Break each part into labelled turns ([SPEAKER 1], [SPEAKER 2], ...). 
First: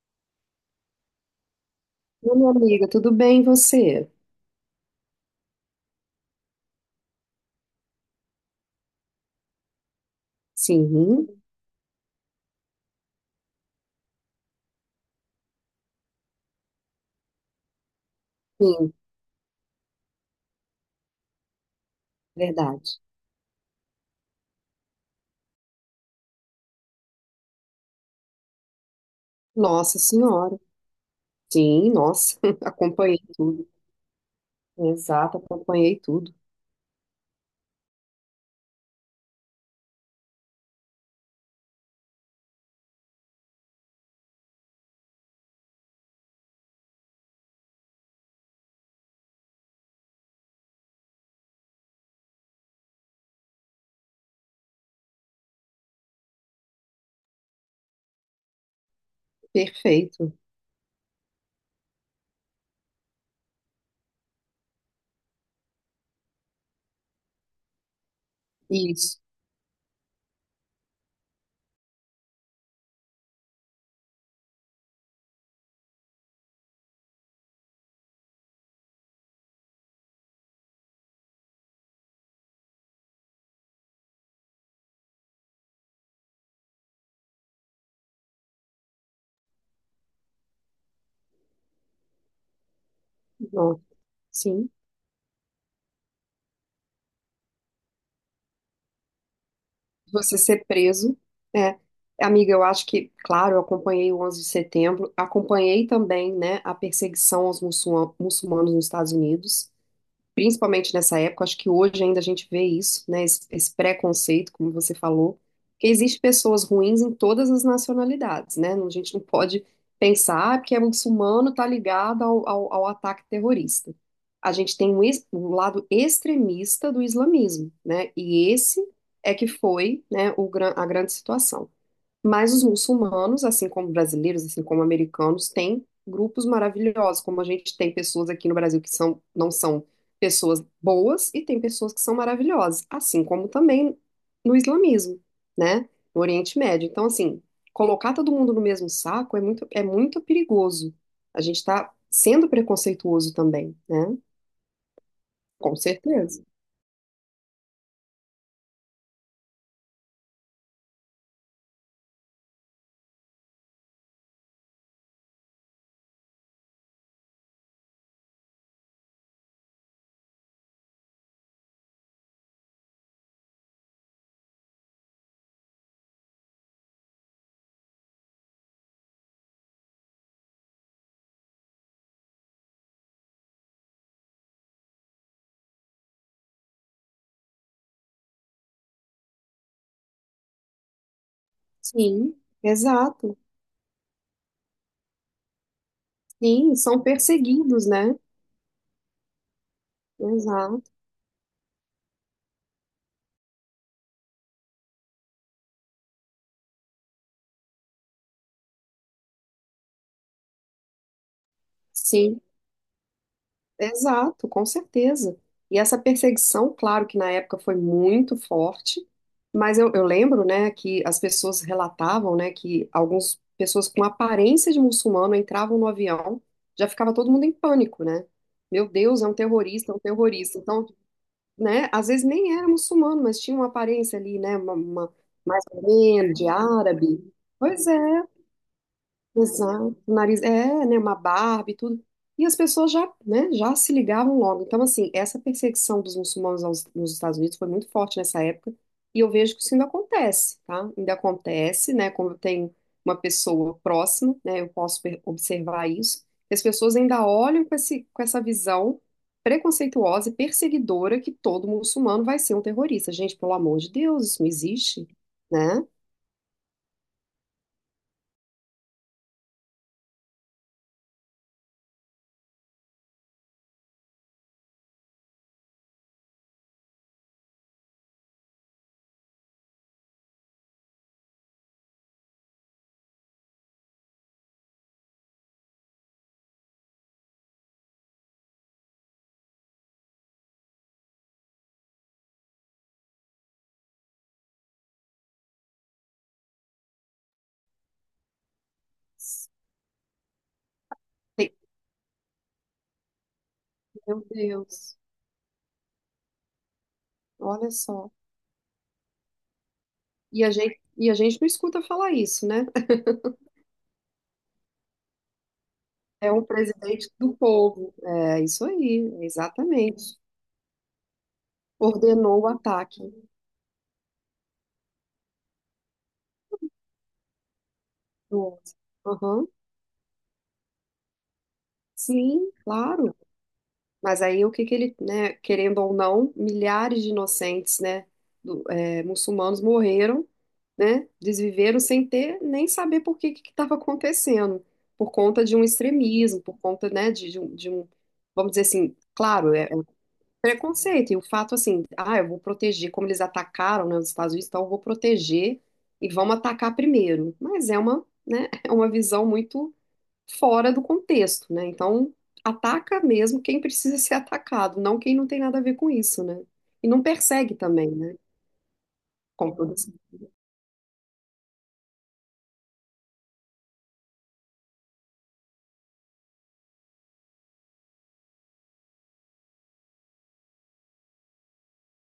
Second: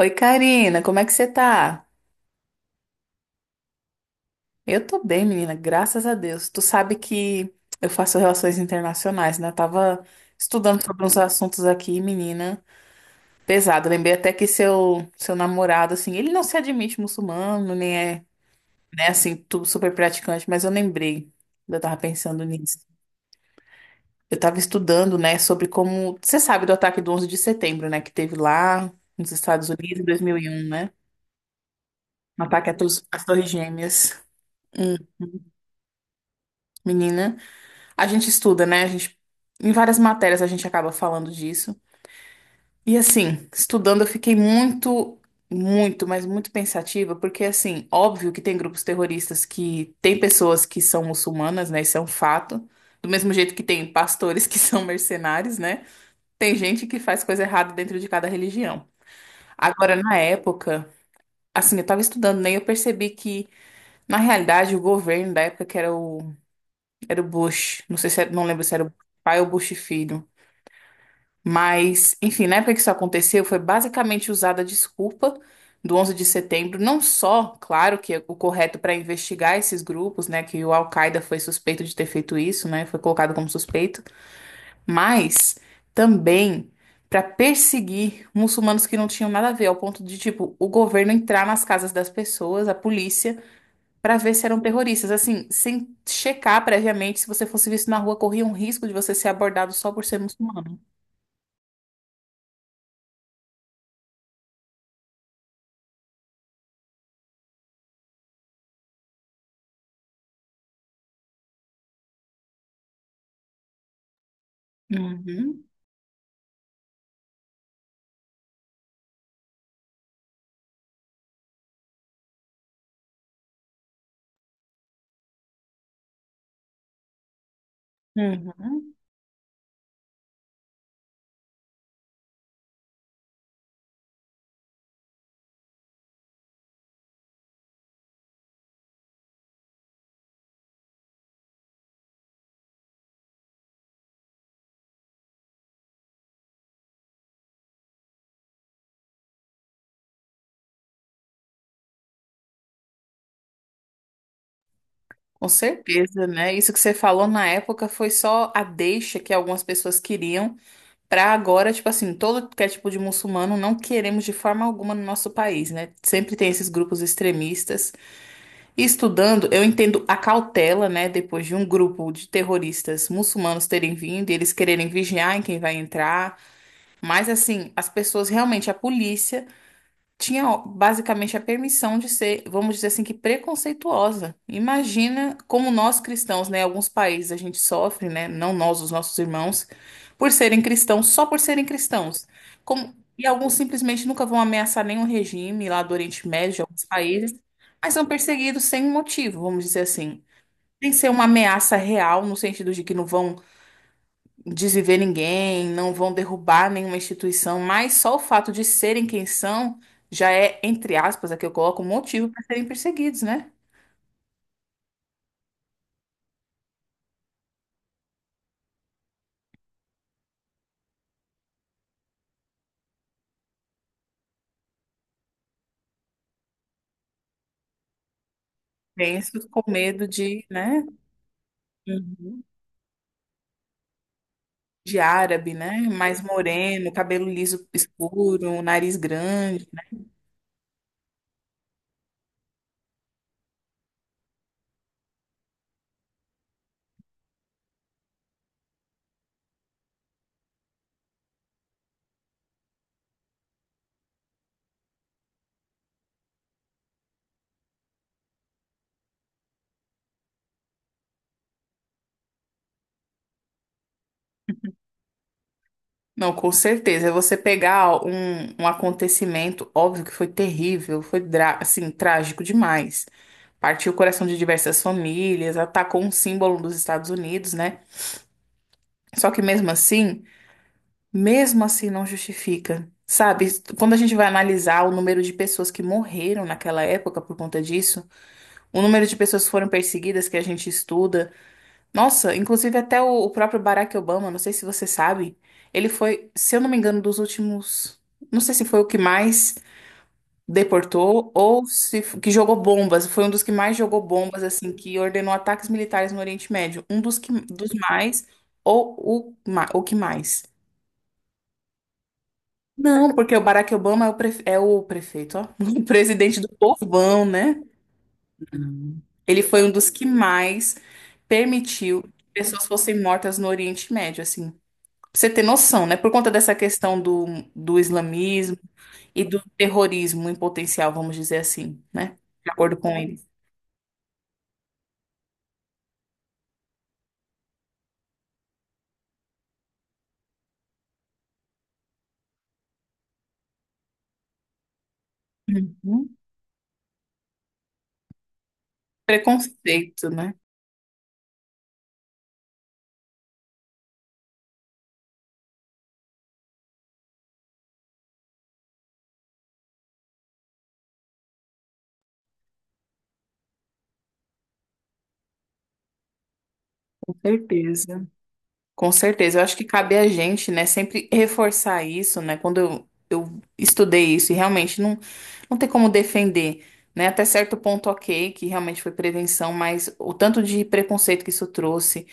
[SPEAKER 1] Oi, Karina, como é que você tá?
[SPEAKER 2] Oi, minha amiga, tudo bem e você?
[SPEAKER 1] Eu tô bem, menina, graças a Deus. Tu sabe que eu faço relações internacionais, né? Eu tava estudando sobre uns
[SPEAKER 2] Sim,
[SPEAKER 1] assuntos aqui, menina, pesado. Lembrei até que seu namorado, assim, ele não se admite muçulmano, nem é,
[SPEAKER 2] sim,
[SPEAKER 1] né, assim, tudo super praticante, mas eu lembrei, eu tava pensando nisso.
[SPEAKER 2] verdade.
[SPEAKER 1] Eu tava estudando, né, sobre como. Você sabe do ataque do 11 de setembro, né, que teve lá nos Estados
[SPEAKER 2] Nossa
[SPEAKER 1] Unidos em
[SPEAKER 2] Senhora.
[SPEAKER 1] 2001, né?
[SPEAKER 2] Sim, nossa,
[SPEAKER 1] Um ataque
[SPEAKER 2] acompanhei
[SPEAKER 1] às Torres
[SPEAKER 2] tudo.
[SPEAKER 1] Gêmeas. Hum,
[SPEAKER 2] Exato, acompanhei tudo.
[SPEAKER 1] menina. A gente estuda, né? A gente, em várias matérias a gente acaba falando disso. E assim, estudando eu fiquei muito, muito, mas muito pensativa, porque assim, óbvio que tem grupos terroristas que tem pessoas que são muçulmanas, né? Isso é um fato. Do mesmo jeito que tem pastores que são mercenários, né? Tem gente que faz coisa errada dentro de cada religião. Agora, na
[SPEAKER 2] Perfeito.
[SPEAKER 1] época, assim, eu tava estudando, né? E eu percebi que, na realidade, o governo da época que era o Bush, não sei se era, não lembro se era o
[SPEAKER 2] Isso.
[SPEAKER 1] pai ou Bush filho. Mas, enfim, na época que isso aconteceu, foi basicamente usada a desculpa do 11 de setembro, não só, claro, que é o correto para investigar esses grupos, né, que o Al-Qaeda foi suspeito de ter feito isso, né, foi colocado como suspeito, mas também para perseguir muçulmanos que não tinham nada a ver, ao ponto de, tipo, o governo entrar nas casas das pessoas, a polícia,
[SPEAKER 2] Não,
[SPEAKER 1] para ver se eram
[SPEAKER 2] sim.
[SPEAKER 1] terroristas, assim, sem checar previamente, se você fosse visto na rua, corria um risco de você ser abordado só por ser
[SPEAKER 2] Você ser
[SPEAKER 1] muçulmano.
[SPEAKER 2] preso. É. Amiga, eu acho que, claro, eu acompanhei o 11 de setembro, acompanhei também, né, a perseguição aos muçulmanos nos Estados Unidos. Principalmente nessa época, acho que hoje ainda a gente vê isso, né? Esse preconceito, como você falou,
[SPEAKER 1] Uhum.
[SPEAKER 2] que existe pessoas ruins em todas as nacionalidades, né? A gente não pode pensar "Ah, porque é muçulmano, tá ligado ao ataque terrorista." A gente tem um, um lado extremista do islamismo, né? E esse
[SPEAKER 1] Uhum,
[SPEAKER 2] é que foi, né, o, a grande situação. Mas os muçulmanos, assim como brasileiros, assim como americanos, têm grupos maravilhosos, como a gente tem pessoas aqui no Brasil que são, não são pessoas boas e tem pessoas que são maravilhosas, assim como também no islamismo, né? No Oriente Médio. Então, assim, colocar todo mundo no mesmo saco é é muito perigoso. A gente está sendo preconceituoso também, né?
[SPEAKER 1] com
[SPEAKER 2] Com
[SPEAKER 1] certeza,
[SPEAKER 2] certeza.
[SPEAKER 1] né? Isso que você falou na época foi só a deixa que algumas pessoas queriam para agora, tipo assim, todo que é tipo de muçulmano não queremos de forma alguma no nosso país, né? Sempre tem esses grupos extremistas. E estudando, eu entendo a cautela, né? Depois de um grupo de terroristas muçulmanos terem vindo e eles quererem vigiar em quem vai entrar. Mas assim, as pessoas realmente, a polícia tinha ó, basicamente a permissão de ser, vamos dizer assim, que preconceituosa. Imagina como nós cristãos, né, alguns países a gente sofre, né, não nós, os nossos irmãos, por serem cristãos, só por serem cristãos.
[SPEAKER 2] Sim,
[SPEAKER 1] Como, e
[SPEAKER 2] exato.
[SPEAKER 1] alguns simplesmente nunca vão ameaçar nenhum regime lá do Oriente Médio, de
[SPEAKER 2] Sim,
[SPEAKER 1] alguns
[SPEAKER 2] são
[SPEAKER 1] países,
[SPEAKER 2] perseguidos,
[SPEAKER 1] mas são
[SPEAKER 2] né?
[SPEAKER 1] perseguidos sem motivo, vamos dizer assim.
[SPEAKER 2] Exato.
[SPEAKER 1] Sem ser uma ameaça real, no sentido de que não vão desviver ninguém, não vão derrubar nenhuma instituição, mas só o fato de serem quem são já é, entre aspas, aqui eu coloco, um motivo para
[SPEAKER 2] Sim.
[SPEAKER 1] serem perseguidos, né?
[SPEAKER 2] Exato, com certeza. E essa perseguição, claro que na época foi muito forte, mas eu lembro, né, que as pessoas relatavam, né, que algumas pessoas com aparência de muçulmano entravam no avião, já ficava todo mundo em pânico, né? Meu Deus, é um
[SPEAKER 1] Penso com
[SPEAKER 2] terrorista, é um
[SPEAKER 1] medo de,
[SPEAKER 2] terrorista.
[SPEAKER 1] né?
[SPEAKER 2] Então, né, às vezes
[SPEAKER 1] Uhum.
[SPEAKER 2] nem era muçulmano, mas tinha uma aparência ali, né,
[SPEAKER 1] De árabe,
[SPEAKER 2] mais
[SPEAKER 1] né?
[SPEAKER 2] ou
[SPEAKER 1] Mais
[SPEAKER 2] menos, de
[SPEAKER 1] moreno, cabelo
[SPEAKER 2] árabe.
[SPEAKER 1] liso
[SPEAKER 2] Pois é,
[SPEAKER 1] escuro, nariz grande, né?
[SPEAKER 2] exato, o nariz é, né, uma barba e tudo. E as pessoas já, né, já se ligavam logo. Então, assim, essa perseguição dos muçulmanos nos Estados Unidos foi muito forte nessa época. E eu vejo que isso ainda acontece, tá? Ainda acontece, né? Quando tem uma pessoa próxima, né? Eu posso observar isso. E as pessoas ainda olham com esse, com essa visão preconceituosa e perseguidora que todo muçulmano vai ser um terrorista. Gente, pelo amor de Deus, isso não existe, né?
[SPEAKER 1] Não, com certeza. É. Você pegar um acontecimento, óbvio que foi terrível, foi assim, trágico demais. Partiu o coração de diversas famílias, atacou um símbolo dos Estados Unidos, né? Só que mesmo assim não justifica. Sabe, quando a gente vai analisar o número de pessoas que morreram naquela época por conta disso, o número de pessoas que foram perseguidas que a gente estuda, nossa, inclusive até o próprio Barack Obama, não sei se você sabe, ele foi, se eu não me engano, dos últimos, não sei se foi o que mais deportou
[SPEAKER 2] Tem-
[SPEAKER 1] ou se que jogou bombas, foi um dos que mais jogou
[SPEAKER 2] Meu
[SPEAKER 1] bombas, assim, que
[SPEAKER 2] Deus,
[SPEAKER 1] ordenou ataques militares no Oriente Médio, um dos que, dos
[SPEAKER 2] olha só.
[SPEAKER 1] mais ou o que mais.
[SPEAKER 2] E a gente não escuta falar isso, né?
[SPEAKER 1] Não, porque o Barack Obama é é o prefeito, ó, o
[SPEAKER 2] É
[SPEAKER 1] presidente
[SPEAKER 2] um
[SPEAKER 1] do
[SPEAKER 2] presidente
[SPEAKER 1] povão,
[SPEAKER 2] do
[SPEAKER 1] né?
[SPEAKER 2] povo. É isso aí,
[SPEAKER 1] Ele foi um dos que
[SPEAKER 2] exatamente.
[SPEAKER 1] mais permitiu que
[SPEAKER 2] Ordenou o
[SPEAKER 1] pessoas fossem
[SPEAKER 2] ataque
[SPEAKER 1] mortas no Oriente Médio, assim. Pra você ter noção, né? Por conta dessa questão do
[SPEAKER 2] do
[SPEAKER 1] islamismo
[SPEAKER 2] outro.
[SPEAKER 1] e do
[SPEAKER 2] Aham.
[SPEAKER 1] terrorismo em potencial, vamos dizer assim, né? De
[SPEAKER 2] Sim,
[SPEAKER 1] acordo com ele.
[SPEAKER 2] claro. Mas aí o que que ele, né, querendo ou não, milhares de inocentes, né, é, muçulmanos morreram, né, desviveram sem ter nem saber por que que estava acontecendo, por conta de um
[SPEAKER 1] Uhum.
[SPEAKER 2] extremismo, por conta, né, vamos dizer assim, claro, é,
[SPEAKER 1] Preconceito, né?
[SPEAKER 2] preconceito, e o fato assim, ah, eu vou proteger, como eles atacaram, né, os Estados Unidos, então eu vou proteger e vamos atacar primeiro. Mas é uma, né, é uma visão muito fora do contexto, né? Então, ataca mesmo quem precisa ser atacado, não quem não tem nada a ver com isso, né? E não
[SPEAKER 1] Com
[SPEAKER 2] persegue também,
[SPEAKER 1] certeza.
[SPEAKER 2] né?
[SPEAKER 1] Com certeza, eu
[SPEAKER 2] Com
[SPEAKER 1] acho que
[SPEAKER 2] todas,
[SPEAKER 1] cabe a gente, né, sempre reforçar isso, né? Quando eu estudei isso e realmente não, não tem como defender, né? Até certo ponto, ok, que realmente foi prevenção, mas o tanto de preconceito que isso trouxe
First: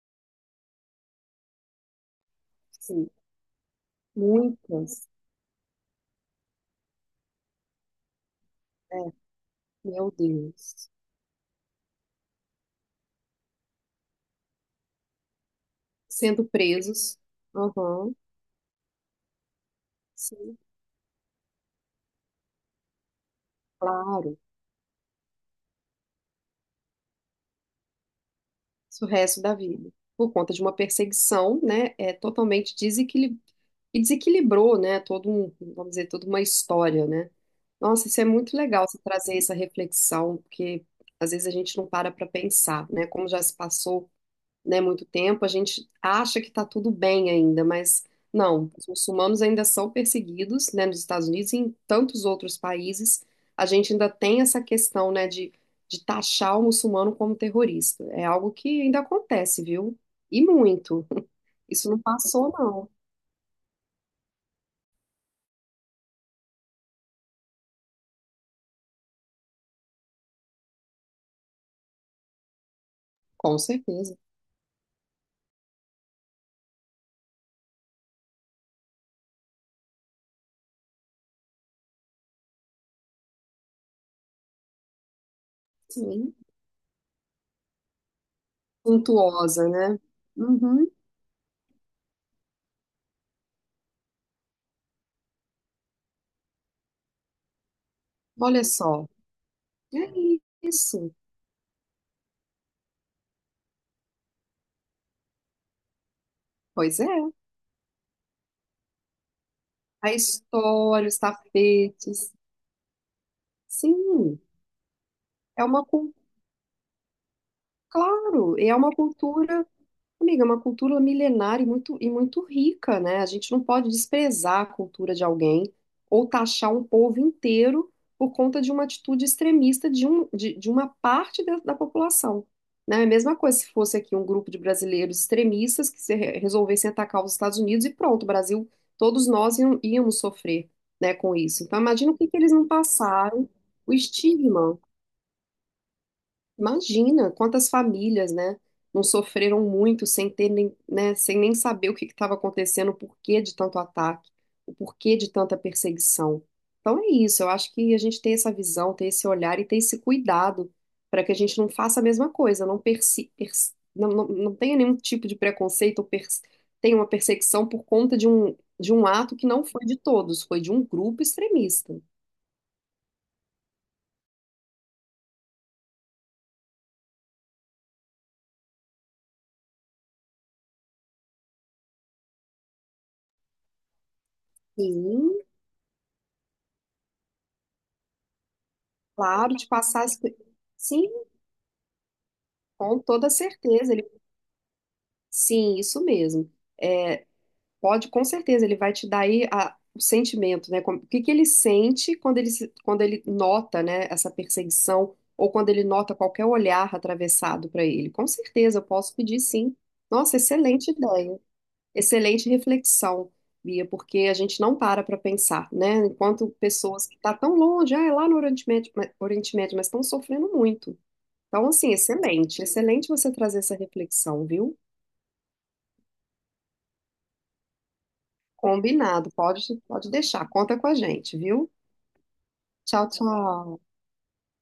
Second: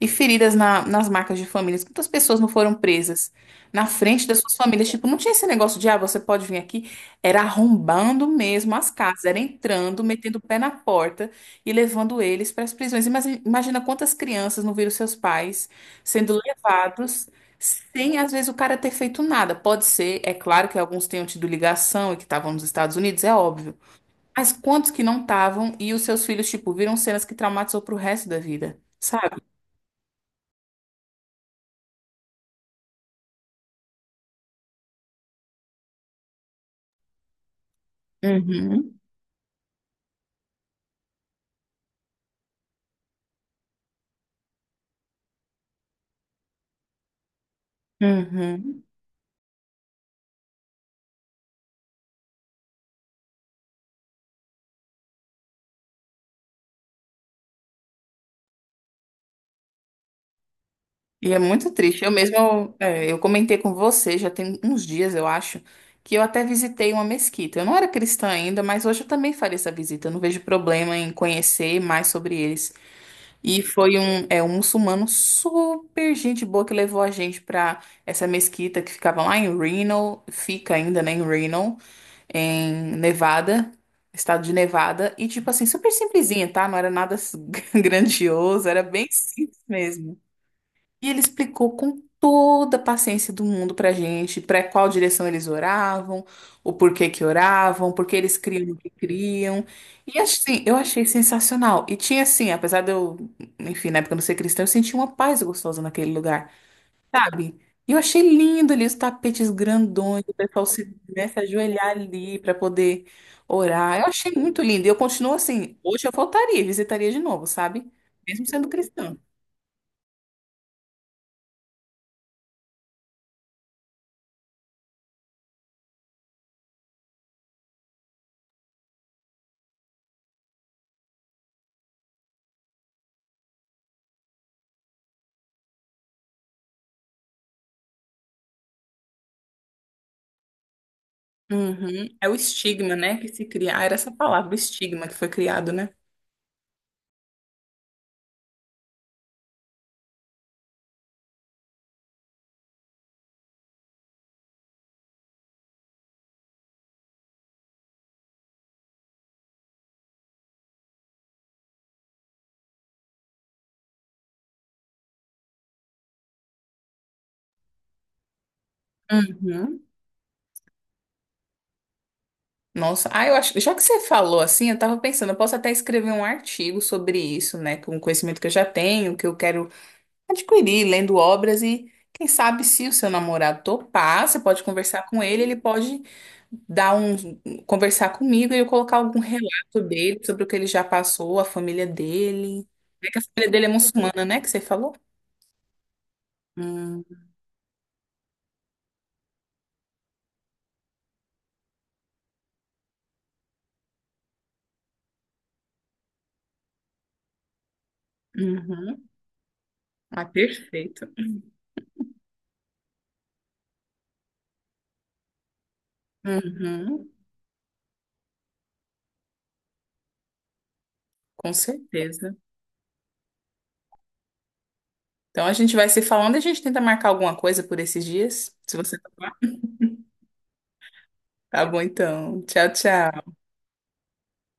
[SPEAKER 1] e feridas nas marcas de famílias, quantas pessoas não foram
[SPEAKER 2] sim,
[SPEAKER 1] presas na frente das suas famílias? Tipo,
[SPEAKER 2] muitas,
[SPEAKER 1] não tinha esse negócio de, ah, você pode vir aqui. Era arrombando mesmo as
[SPEAKER 2] é,
[SPEAKER 1] casas, era entrando,
[SPEAKER 2] meu
[SPEAKER 1] metendo o pé na
[SPEAKER 2] Deus,
[SPEAKER 1] porta e levando eles para as prisões. Imagina quantas crianças não viram seus pais sendo
[SPEAKER 2] sendo presos,
[SPEAKER 1] levados
[SPEAKER 2] aham,
[SPEAKER 1] sem, às vezes, o cara ter feito nada. Pode ser, é
[SPEAKER 2] sim,
[SPEAKER 1] claro que alguns tenham tido ligação e que estavam nos Estados Unidos, é óbvio.
[SPEAKER 2] claro.
[SPEAKER 1] Mas quantos que não estavam e os seus filhos, tipo, viram cenas que traumatizou pro resto da vida,
[SPEAKER 2] O resto
[SPEAKER 1] sabe?
[SPEAKER 2] da vida, por conta de uma perseguição, né, é totalmente e desequilibrou, né, todo um, vamos dizer, toda uma história, né? Nossa, isso é muito legal,
[SPEAKER 1] Uhum,
[SPEAKER 2] você trazer essa reflexão, porque às vezes a gente não para pensar, né, como já se passou né, muito tempo, a gente acha que está tudo bem ainda, mas não,
[SPEAKER 1] uhum.
[SPEAKER 2] os muçulmanos ainda são perseguidos, né, nos Estados Unidos e em tantos outros países, a gente ainda tem essa questão, né, de taxar o muçulmano como terrorista. É algo que ainda acontece, viu? E muito.
[SPEAKER 1] E é muito
[SPEAKER 2] Isso não
[SPEAKER 1] triste. Eu mesmo,
[SPEAKER 2] passou,
[SPEAKER 1] eu,
[SPEAKER 2] não.
[SPEAKER 1] é, eu comentei com você, já tem uns dias, eu acho, que eu até visitei uma mesquita. Eu não era cristã ainda, mas hoje eu também faria essa visita. Eu não vejo problema em conhecer mais sobre eles.
[SPEAKER 2] Com
[SPEAKER 1] E foi
[SPEAKER 2] certeza.
[SPEAKER 1] um muçulmano super gente boa que levou a gente pra essa mesquita que ficava lá em Reno, fica ainda, né, em Reno, em Nevada, estado de Nevada. E, tipo assim, super
[SPEAKER 2] Sim.
[SPEAKER 1] simplesinha, tá? Não era nada s- grandioso, era bem simples
[SPEAKER 2] Suntuosa, né?
[SPEAKER 1] mesmo.
[SPEAKER 2] Uhum.
[SPEAKER 1] E ele explicou com toda a paciência do mundo pra gente, para qual direção eles oravam, o porquê que oravam, por que eles
[SPEAKER 2] Olha
[SPEAKER 1] criam o que
[SPEAKER 2] só.
[SPEAKER 1] criam.
[SPEAKER 2] É
[SPEAKER 1] E assim, eu achei
[SPEAKER 2] isso.
[SPEAKER 1] sensacional. E tinha assim, apesar de eu, enfim, na época eu não ser cristã, eu senti uma paz gostosa naquele lugar,
[SPEAKER 2] Pois é.
[SPEAKER 1] sabe? E eu achei lindo ali os tapetes
[SPEAKER 2] A
[SPEAKER 1] grandões, o pessoal se,
[SPEAKER 2] história, os
[SPEAKER 1] né, se ajoelhar
[SPEAKER 2] tapetes.
[SPEAKER 1] ali pra poder orar. Eu achei
[SPEAKER 2] Sim.
[SPEAKER 1] muito lindo. E eu continuo
[SPEAKER 2] É
[SPEAKER 1] assim,
[SPEAKER 2] uma
[SPEAKER 1] hoje eu
[SPEAKER 2] cultura
[SPEAKER 1] voltaria, e visitaria de novo, sabe? Mesmo
[SPEAKER 2] claro,
[SPEAKER 1] sendo
[SPEAKER 2] e é
[SPEAKER 1] cristã.
[SPEAKER 2] amiga, é uma cultura milenar e e muito rica, né? A gente não pode desprezar a cultura de alguém ou taxar um povo inteiro por conta de uma atitude extremista de uma parte da população. Né? É a mesma coisa se fosse aqui um grupo de brasileiros extremistas que se resolvessem atacar os Estados Unidos e pronto, o Brasil, todos nós íamos sofrer, né, com isso. Então,
[SPEAKER 1] Uhum.
[SPEAKER 2] imagina o que
[SPEAKER 1] É o
[SPEAKER 2] que eles não
[SPEAKER 1] estigma, né, que se
[SPEAKER 2] passaram,
[SPEAKER 1] cria. Ah,
[SPEAKER 2] o
[SPEAKER 1] era essa palavra, o
[SPEAKER 2] estigma.
[SPEAKER 1] estigma que foi criado, né?
[SPEAKER 2] Imagina quantas famílias, né, não sofreram muito sem ter nem, né, sem nem saber o que estava acontecendo, o porquê de tanto ataque, o porquê de tanta perseguição. Então é isso, eu acho que a gente tem essa visão, tem esse olhar e tem esse cuidado para que a gente não faça a mesma coisa, não, persi, pers- não, não, não tenha nenhum tipo de preconceito ou tenha uma perseguição por conta de de um ato que não
[SPEAKER 1] Uhum.
[SPEAKER 2] foi de todos, foi de um grupo extremista.
[SPEAKER 1] Nossa, ah, eu acho, já que você falou assim, eu tava pensando, eu posso até escrever um artigo sobre isso, né, com o conhecimento que eu já tenho, que eu quero adquirir, lendo obras e quem sabe se o seu namorado topar, você pode conversar com
[SPEAKER 2] Sim,
[SPEAKER 1] ele, ele pode dar um conversar comigo e eu colocar algum
[SPEAKER 2] claro, de
[SPEAKER 1] relato
[SPEAKER 2] passar as...
[SPEAKER 1] dele
[SPEAKER 2] pe-
[SPEAKER 1] sobre o que ele já
[SPEAKER 2] sim,
[SPEAKER 1] passou, a família dele.
[SPEAKER 2] com
[SPEAKER 1] É que a
[SPEAKER 2] toda
[SPEAKER 1] família dele é
[SPEAKER 2] certeza, ele...
[SPEAKER 1] muçulmana, né, que você falou?
[SPEAKER 2] sim, isso mesmo.
[SPEAKER 1] Hum,
[SPEAKER 2] É, pode, com certeza, ele vai te dar aí o sentimento, né? Como- o que que ele sente quando ele, quando ele nota, né, essa perseguição ou quando ele nota qualquer olhar atravessado para ele. Com certeza, eu
[SPEAKER 1] uhum.
[SPEAKER 2] posso pedir sim.
[SPEAKER 1] Ah,
[SPEAKER 2] Nossa, excelente
[SPEAKER 1] perfeito.
[SPEAKER 2] ideia, excelente reflexão, Bia, porque a gente não para pensar, né? Enquanto pessoas
[SPEAKER 1] Uhum,
[SPEAKER 2] que estão tão longe, ah, é lá no Oriente Médio, Oriente Médio, mas estão sofrendo muito.
[SPEAKER 1] com
[SPEAKER 2] Então, assim,
[SPEAKER 1] certeza.
[SPEAKER 2] excelente, excelente você trazer essa reflexão, viu?
[SPEAKER 1] Então a gente vai se falando e a gente tenta marcar alguma coisa por esses dias, se você
[SPEAKER 2] Combinado,
[SPEAKER 1] topar.
[SPEAKER 2] pode, pode deixar, conta com a gente,
[SPEAKER 1] Tá
[SPEAKER 2] viu?
[SPEAKER 1] bom, então. Tchau,
[SPEAKER 2] Tchau,
[SPEAKER 1] tchau.
[SPEAKER 2] tchau.